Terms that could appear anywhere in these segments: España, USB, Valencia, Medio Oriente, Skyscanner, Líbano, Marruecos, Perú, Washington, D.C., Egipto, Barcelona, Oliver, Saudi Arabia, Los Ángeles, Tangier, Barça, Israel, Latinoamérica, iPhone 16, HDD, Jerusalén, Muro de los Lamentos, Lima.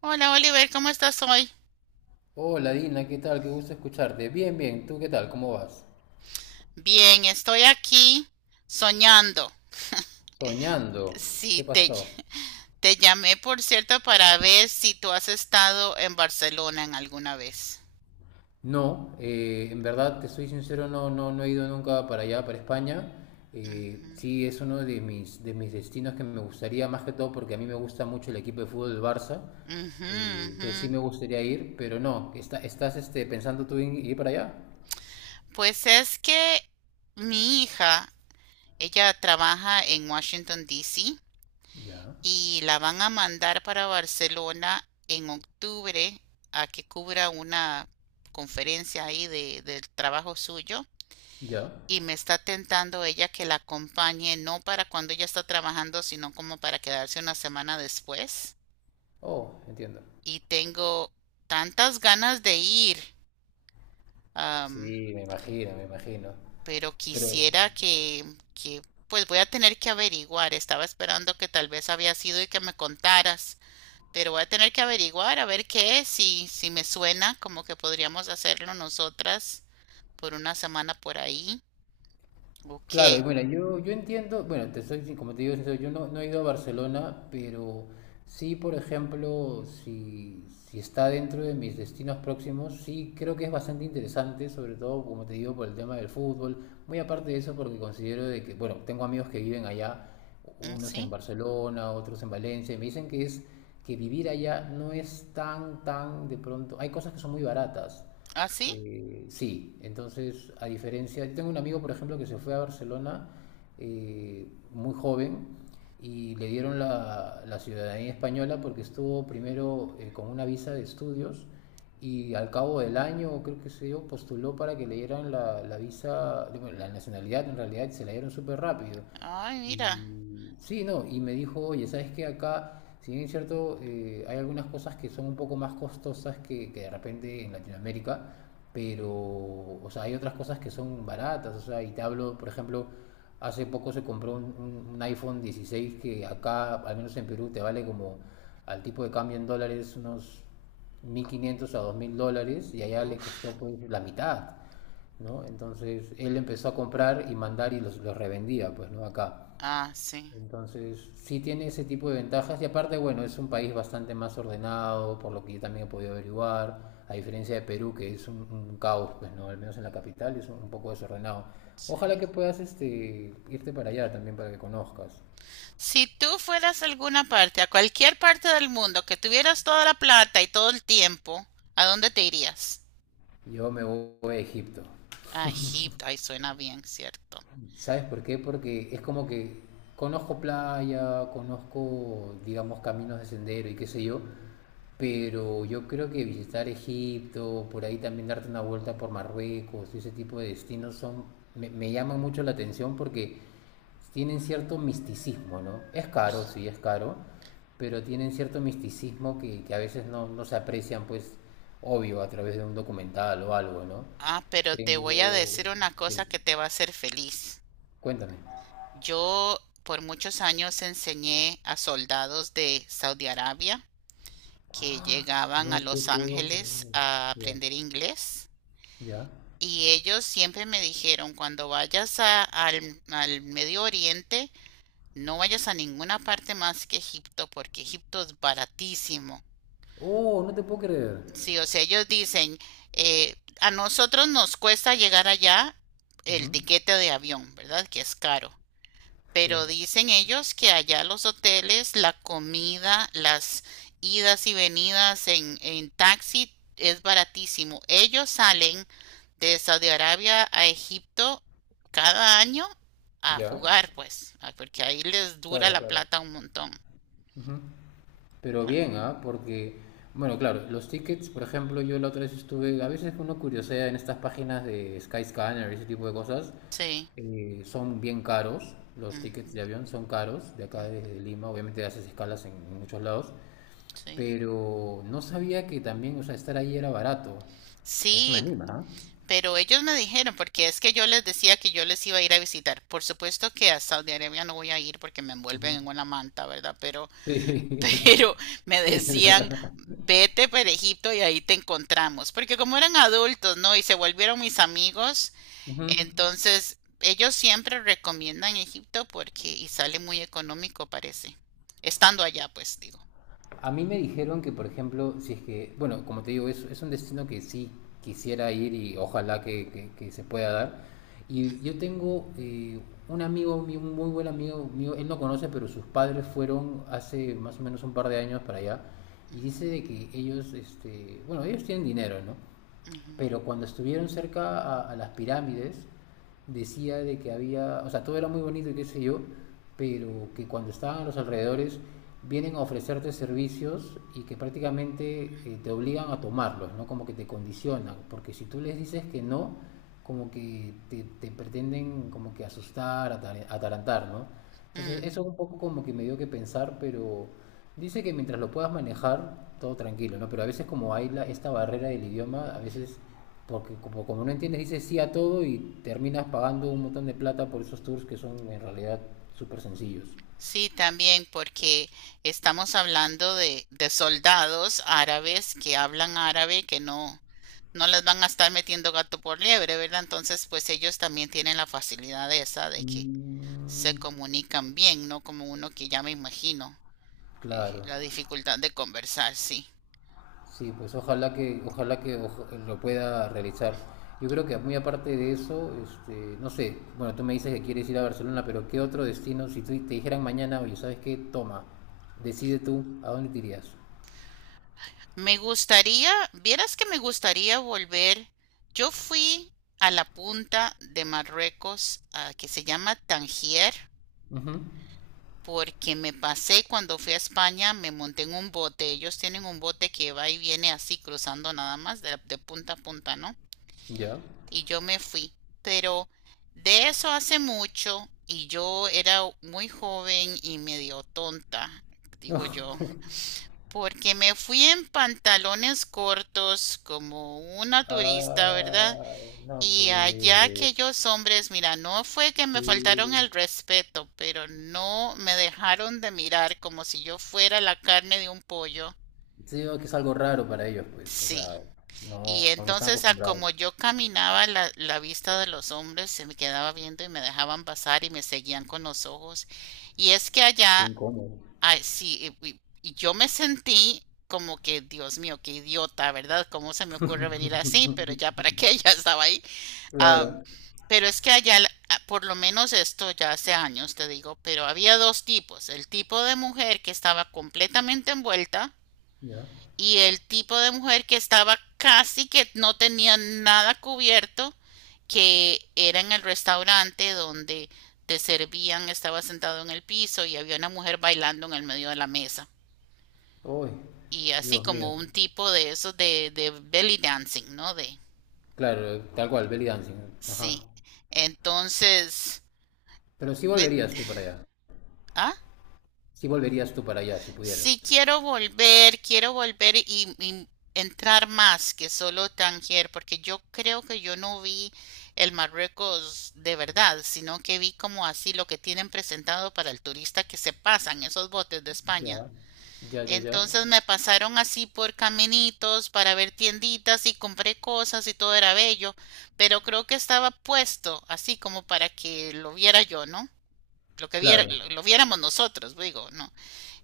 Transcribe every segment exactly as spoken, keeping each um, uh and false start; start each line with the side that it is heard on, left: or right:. right: Hola Oliver, ¿cómo estás hoy?
left: Hola Dina, ¿qué tal? Qué gusto escucharte. Bien, bien, ¿tú qué tal? ¿Cómo vas?
right: Bien, estoy aquí soñando.
left: Soñando. ¿Qué
right: Sí, te,
left: pasó?
right: te llamé por cierto para ver si tú has estado en Barcelona en alguna vez.
left: No, eh, en verdad, te soy sincero, no, no, no he ido nunca para allá, para España.
right: Ujú,
left: Eh, sí, es uno de mis, de mis destinos que me gustaría, más que todo porque a mí me gusta mucho el equipo de fútbol del Barça.
right: ujú,
left: Eh, entonces sí
right: ujú.
left: me gustaría ir, pero no, está- ¿estás este, pensando tú en ir para allá?
right: Pues es que mi hija, ella trabaja en Washington, D C,
left: Ya,
right: y la van a mandar para Barcelona en octubre a que cubra una conferencia ahí de, del trabajo suyo.
left: ya.
right: Y me está tentando ella que la acompañe, no para cuando ella está trabajando, sino como para quedarse una semana después.
left: Oh, entiendo.
right: Y tengo tantas ganas de ir,
left: Sí,
right: am,
left: me imagino, me imagino.
right: pero
left: Pero,
right: quisiera que, que, pues voy a tener que averiguar. Estaba esperando que tal vez había sido y que me contaras, pero voy a tener que averiguar a ver qué es, si, si me suena como que podríamos hacerlo nosotras por una semana por ahí. Ok.
left: claro, y bueno, yo, yo entiendo, bueno, te soy, sin- como te digo, sincero, yo no, no he ido a Barcelona, pero sí, por ejemplo, si, si está dentro de mis destinos próximos, sí creo que es bastante interesante, sobre todo, como te digo, por el tema del fútbol. Muy aparte de eso, porque considero de que, bueno, tengo amigos que viven allá,
right: Mm,
left: unos en
right: sí,
left: Barcelona, otros en Valencia, y me dicen que es que vivir allá no es tan, tan de pronto, hay cosas que son muy baratas.
right: así.
left: Eh, sí, entonces, a diferencia, yo tengo un amigo, por ejemplo, que se fue a Barcelona eh, muy joven y le dieron la, la ciudadanía española porque estuvo primero eh, con una visa de estudios y al cabo del año, creo que se dio, postuló para que le dieran la, la visa, bueno, la nacionalidad en realidad, y se la dieron súper rápido.
right: Ay, mira.
left: Y sí, no, y me dijo, oye, ¿sabes qué? Acá, si bien es cierto, eh, hay algunas cosas que son un poco más costosas que, que de repente en Latinoamérica, pero, o sea, hay otras cosas que son baratas, o sea, y te hablo, por ejemplo, hace poco se compró un, un- un iPhone dieciséis que acá, al menos en Perú, te vale como al tipo de cambio en dólares unos mil quinientos a dos mil dólares y allá le costó
right: Uf.
left: pues la mitad, ¿no? Entonces él empezó a comprar y mandar y los, los revendía, pues, ¿no? Acá.
right: Ah, sí,
left: Entonces, sí tiene ese tipo de ventajas y aparte, bueno, es un país bastante más ordenado, por lo que yo también he podido averiguar, a diferencia de Perú, que es un, un caos, pues no, al menos en la capital es un, un poco desordenado. Ojalá
right: sí.
left: que puedas este, irte para allá también para que conozcas.
right: Si tú fueras a alguna parte, a cualquier parte del mundo, que tuvieras toda la plata y todo el tiempo, ¿a dónde te irías?
left: Yo me voy a Egipto.
right: A Egipto, ahí suena bien, ¿cierto?
left: ¿Sabes por qué? Porque es como que conozco playa, conozco, digamos, caminos de sendero y qué sé yo, pero yo creo que visitar Egipto, por ahí también darte una vuelta por Marruecos y ese tipo de destinos son, me, me llaman mucho la atención porque tienen cierto misticismo, ¿no? Es caro, sí, es caro, pero tienen cierto misticismo que, que a veces no, no se aprecian, pues, obvio, a través de un documental o algo, ¿no?
right: Ah, pero te voy a
left: Tengo...
right: decir una cosa
left: Sí,
right: que te va a hacer feliz.
left: cuéntame.
right: Yo por muchos años enseñé a soldados de Saudi Arabia que llegaban a
left: No te
right: Los
left: puedo
right: Ángeles
left: creer.
right: a
left: Ya.
right: aprender inglés,
left: ¿Ya?
right: y ellos siempre me dijeron, cuando vayas a- al, al Medio Oriente, no vayas a ninguna parte más que Egipto porque Egipto es baratísimo.
left: Oh, no te puedo creer.
right: Sí, o sea, ellos dicen, eh, a nosotros nos cuesta llegar allá, el
left: Ujú.
right: tiquete de avión, ¿verdad? Que es caro.
left: Sí.
right: Pero dicen ellos que allá los hoteles, la comida, las idas y venidas en, en taxi es baratísimo. Ellos salen de Saudi Arabia a Egipto cada año a
left: ¿Ya?
right: jugar, pues, ah, porque ahí les dura
left: Claro,
right: la
left: claro.
right: plata un montón.
left: Ujú. Pero
right: Ah,
left: bien, ¿ah? Porque, bueno, claro, los tickets, por ejemplo, yo la otra vez estuve, a veces uno curiosea en estas páginas de Skyscanner y ese tipo de cosas,
right: sí,
left: eh, son bien caros, los tickets de
right: ujú,
left: avión son caros, de acá
right: mm,
left: desde Lima, obviamente haces escalas en, en muchos lados,
right: sí.
left: pero no sabía que también, o sea, estar ahí era barato. Eso me
right: Sí,
left: anima, ¿ah?
right: pero ellos me dijeron, porque es que yo les decía que yo les iba a ir a visitar. Por supuesto que a Saudi Arabia no voy a ir porque me envuelven
left: Ujú.
right: en una manta, ¿verdad? Pero,
left: Sí,
right: pero me
left: sí, es
right: decían,
left: verdad.
right: vete para Egipto y ahí te encontramos. Porque como eran adultos, ¿no? Y se volvieron mis amigos,
left: Ujú.
right: entonces ellos siempre recomiendan Egipto porque y sale muy económico, parece. Estando allá, pues digo.
left: A mí me dijeron que, por ejemplo, si es que, bueno, como te digo, es, es un destino que sí quisiera ir y ojalá que, que- que se pueda dar. Y
right: Ujú,
left: yo tengo eh, un amigo, mío, un muy buen amigo mío, él no conoce, pero sus padres fueron hace más o menos un par de años para allá. Y
right: ujú,
left: dice de que ellos, este, bueno, ellos tienen dinero, ¿no?
right: ujú,
left: Pero cuando estuvieron cerca a, a las pirámides, decía de que había, o sea, todo era muy bonito y qué sé yo, pero que cuando estaban a los alrededores vienen a ofrecerte servicios y que prácticamente eh, te obligan a tomarlos, ¿no? Como que te condicionan, porque si tú les dices que no, como que te, te pretenden como que asustar, atar- atarantar, ¿no?
right: ujú.
left: Entonces eso un poco como que me dio que pensar, pero dice que mientras lo puedas manejar, todo tranquilo, ¿no? Pero a veces como hay la- esta barrera del idioma, a veces, porque como, como no entiendes, dices sí a todo y terminas pagando un montón de plata por esos tours que son en realidad súper sencillos.
right: Sí, también porque estamos hablando de, de soldados árabes que hablan árabe, que no, no les van a estar metiendo gato por liebre, ¿verdad? Entonces, pues ellos también tienen la facilidad esa de que se
left: Mm,
right: comunican bien, ¿no? Como uno que ya me imagino, eh,
left: claro,
right: la dificultad de conversar, sí.
left: sí, pues ojalá que, ojalá que oja- lo pueda realizar. Yo creo que muy aparte de eso, este, no sé, bueno, tú me dices que quieres ir a Barcelona, pero ¿qué otro destino? Si tú- te dijeran mañana, oye, ¿sabes qué? Toma, decide tú, ¿a dónde te irías?
right: Me gustaría, vieras que me gustaría volver. Yo fui a la punta de Marruecos, ah, que se llama Tangier,
left: Ujú.
right: porque me pasé cuando fui a España, me monté en un bote. Ellos tienen un bote que va y viene así cruzando nada más de, de punta a punta, ¿no?
left: Ya.
right: Y yo me fui. Pero de eso hace mucho y yo era muy joven y medio tonta,
left: No.
right: digo yo, porque me fui en pantalones cortos como una turista, ¿verdad?
left: Ah, no,
right: Y allá
left: pues
right: aquellos hombres, mira, no fue que me faltaron
left: sí.
right: el respeto, pero no me dejaron de mirar como si yo fuera la carne de un pollo.
left: Sí, veo que es algo raro para ellos, pues. O
right: Sí.
left: sea,
right: Y
left: no, no están
right: entonces, a
left: acostumbrados.
right: como yo caminaba, la, la vista de los hombres se me quedaba viendo y me dejaban pasar y me seguían con los ojos. Y es que
left: Qué
right: allá,
left: incómodo.
right: ay, sí, y, y- y yo me sentí como que, Dios mío, qué idiota, ¿verdad? ¿Cómo se me ocurre venir así? Pero ya para qué, ya estaba ahí. Am,
left: Claro.
right: pero es que allá, por lo menos esto ya hace años, te digo, pero había dos tipos, el tipo de mujer que estaba completamente envuelta
left: Ya.
right: y el tipo de mujer que estaba casi que no tenía nada cubierto, que era en el restaurante donde te servían, estaba sentado en el piso y había una mujer bailando en el medio de la mesa.
left: Uy,
right: Y así
left: Dios mío.
right: como un tipo de esos de, de belly dancing, ¿no? De,
left: Claro, tal cual, belly dancing. Ajá.
right: sí. Entonces,
left: Pero sí
right: eh,
left: volverías tú para allá.
right: ¿ah?
left: Sí volverías tú para allá si pudieras.
right: Sí quiero volver, quiero volver y, y entrar más que solo Tangier, porque yo creo que yo no vi el Marruecos de verdad, sino que vi como así lo que tienen presentado para el turista que se pasan esos botes de España.
left: Ya. Ya, ya, ya.
right: Entonces me pasaron así por caminitos para ver tienditas y compré cosas y todo era bello, pero creo que estaba puesto así como para que lo viera yo, ¿no? Lo que viera,
left: Claro.
right: lo, lo viéramos nosotros, digo, ¿no?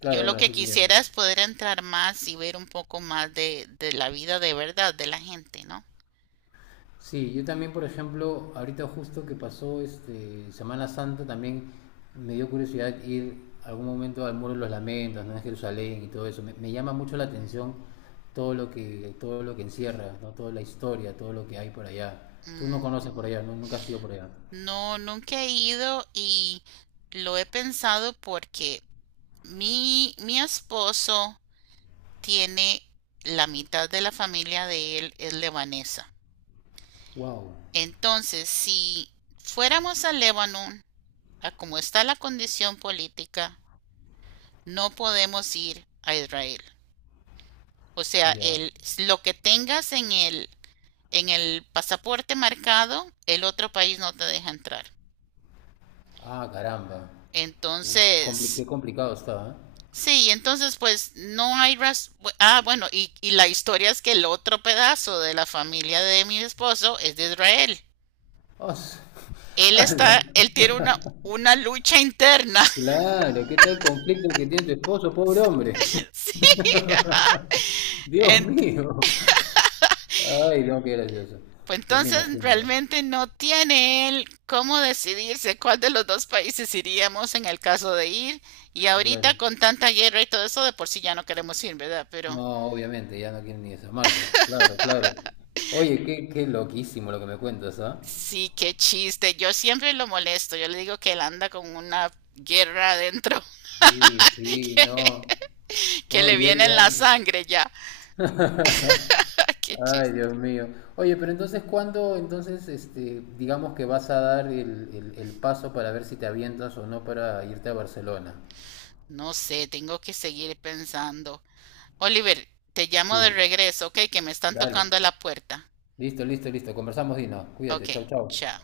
right: Yo lo
left: bueno, sí
right: que
left: te entiendo.
right: quisiera es poder entrar más y ver un poco más de, de la vida de verdad de la gente, ¿no?
left: Sí, yo también, por ejemplo, ahorita justo que pasó este Semana Santa, también me dio curiosidad ir algún momento al Muro de los Lamentos, ¿no? En Jerusalén y todo eso. Me, me llama mucho la atención todo lo que, todo lo que encierra, ¿no? Toda la historia, todo lo que hay por allá. Tú no conoces por
right: Ujú.
left: allá, ¿no? Nunca has ido por allá.
right: No, nunca he ido y lo he pensado porque mi, mi esposo tiene la mitad de la familia de él es lebanesa.
left: Wow.
right: Entonces, si fuéramos a Líbano, a como está la condición política, no podemos ir a Israel. O sea,
left: Ya.
right: el, lo que tengas en el, en el pasaporte marcado, el otro país no te deja entrar.
left: Ah, caramba. Uy, compli-
right: Entonces,
left: qué complicado está, ¿eh?
right: sí, entonces pues no hay ras- Ah, bueno, y, y la historia es que el otro pedazo de la familia de mi esposo es de Israel.
left: Os-
right: Él
left: ala.
right: está, él tiene una, una lucha interna.
left: Claro, ¿qué tal el conflicto que tiene tu esposo, pobre hombre?
right: Sí.
left: Dios
right: Entonces,
left: mío. Ay, no, qué gracioso.
right: pues
left: Ya me
right: entonces
left: imagino, ¿no?
right: realmente no tiene él cómo decidirse cuál de los dos países iríamos en el caso de ir. Y ahorita
left: Claro.
right: con tanta guerra y todo eso, de por sí ya no queremos ir, ¿verdad? Pero
left: No, obviamente, ya no quieren ni asomarse. Claro, claro. Oye, qué, qué loquísimo lo que me cuentas, ¿ah?
right: sí, qué chiste. Yo siempre lo molesto. Yo le digo que él anda con una guerra adentro,
left: Sí, sí,
right: que,
left: no.
right: que
left: No,
right: le
left: y él
right: viene en
left: ya.
right: la sangre ya. Qué
left: Ay,
right: chiste.
left: Dios mío. Oye, pero entonces, ¿cuándo, entonces, este, digamos que vas a dar el, el, el paso para ver si te avientas o no para irte a Barcelona?
right: No sé, tengo que seguir pensando. Oliver, te llamo de
left: Sí,
right: regreso, ¿ok? Que me están
left: dale.
right: tocando a la puerta.
left: Listo, listo, listo. Conversamos, Dino.
right: Ok,
left: Cuídate. Chau, chau.
right: chao.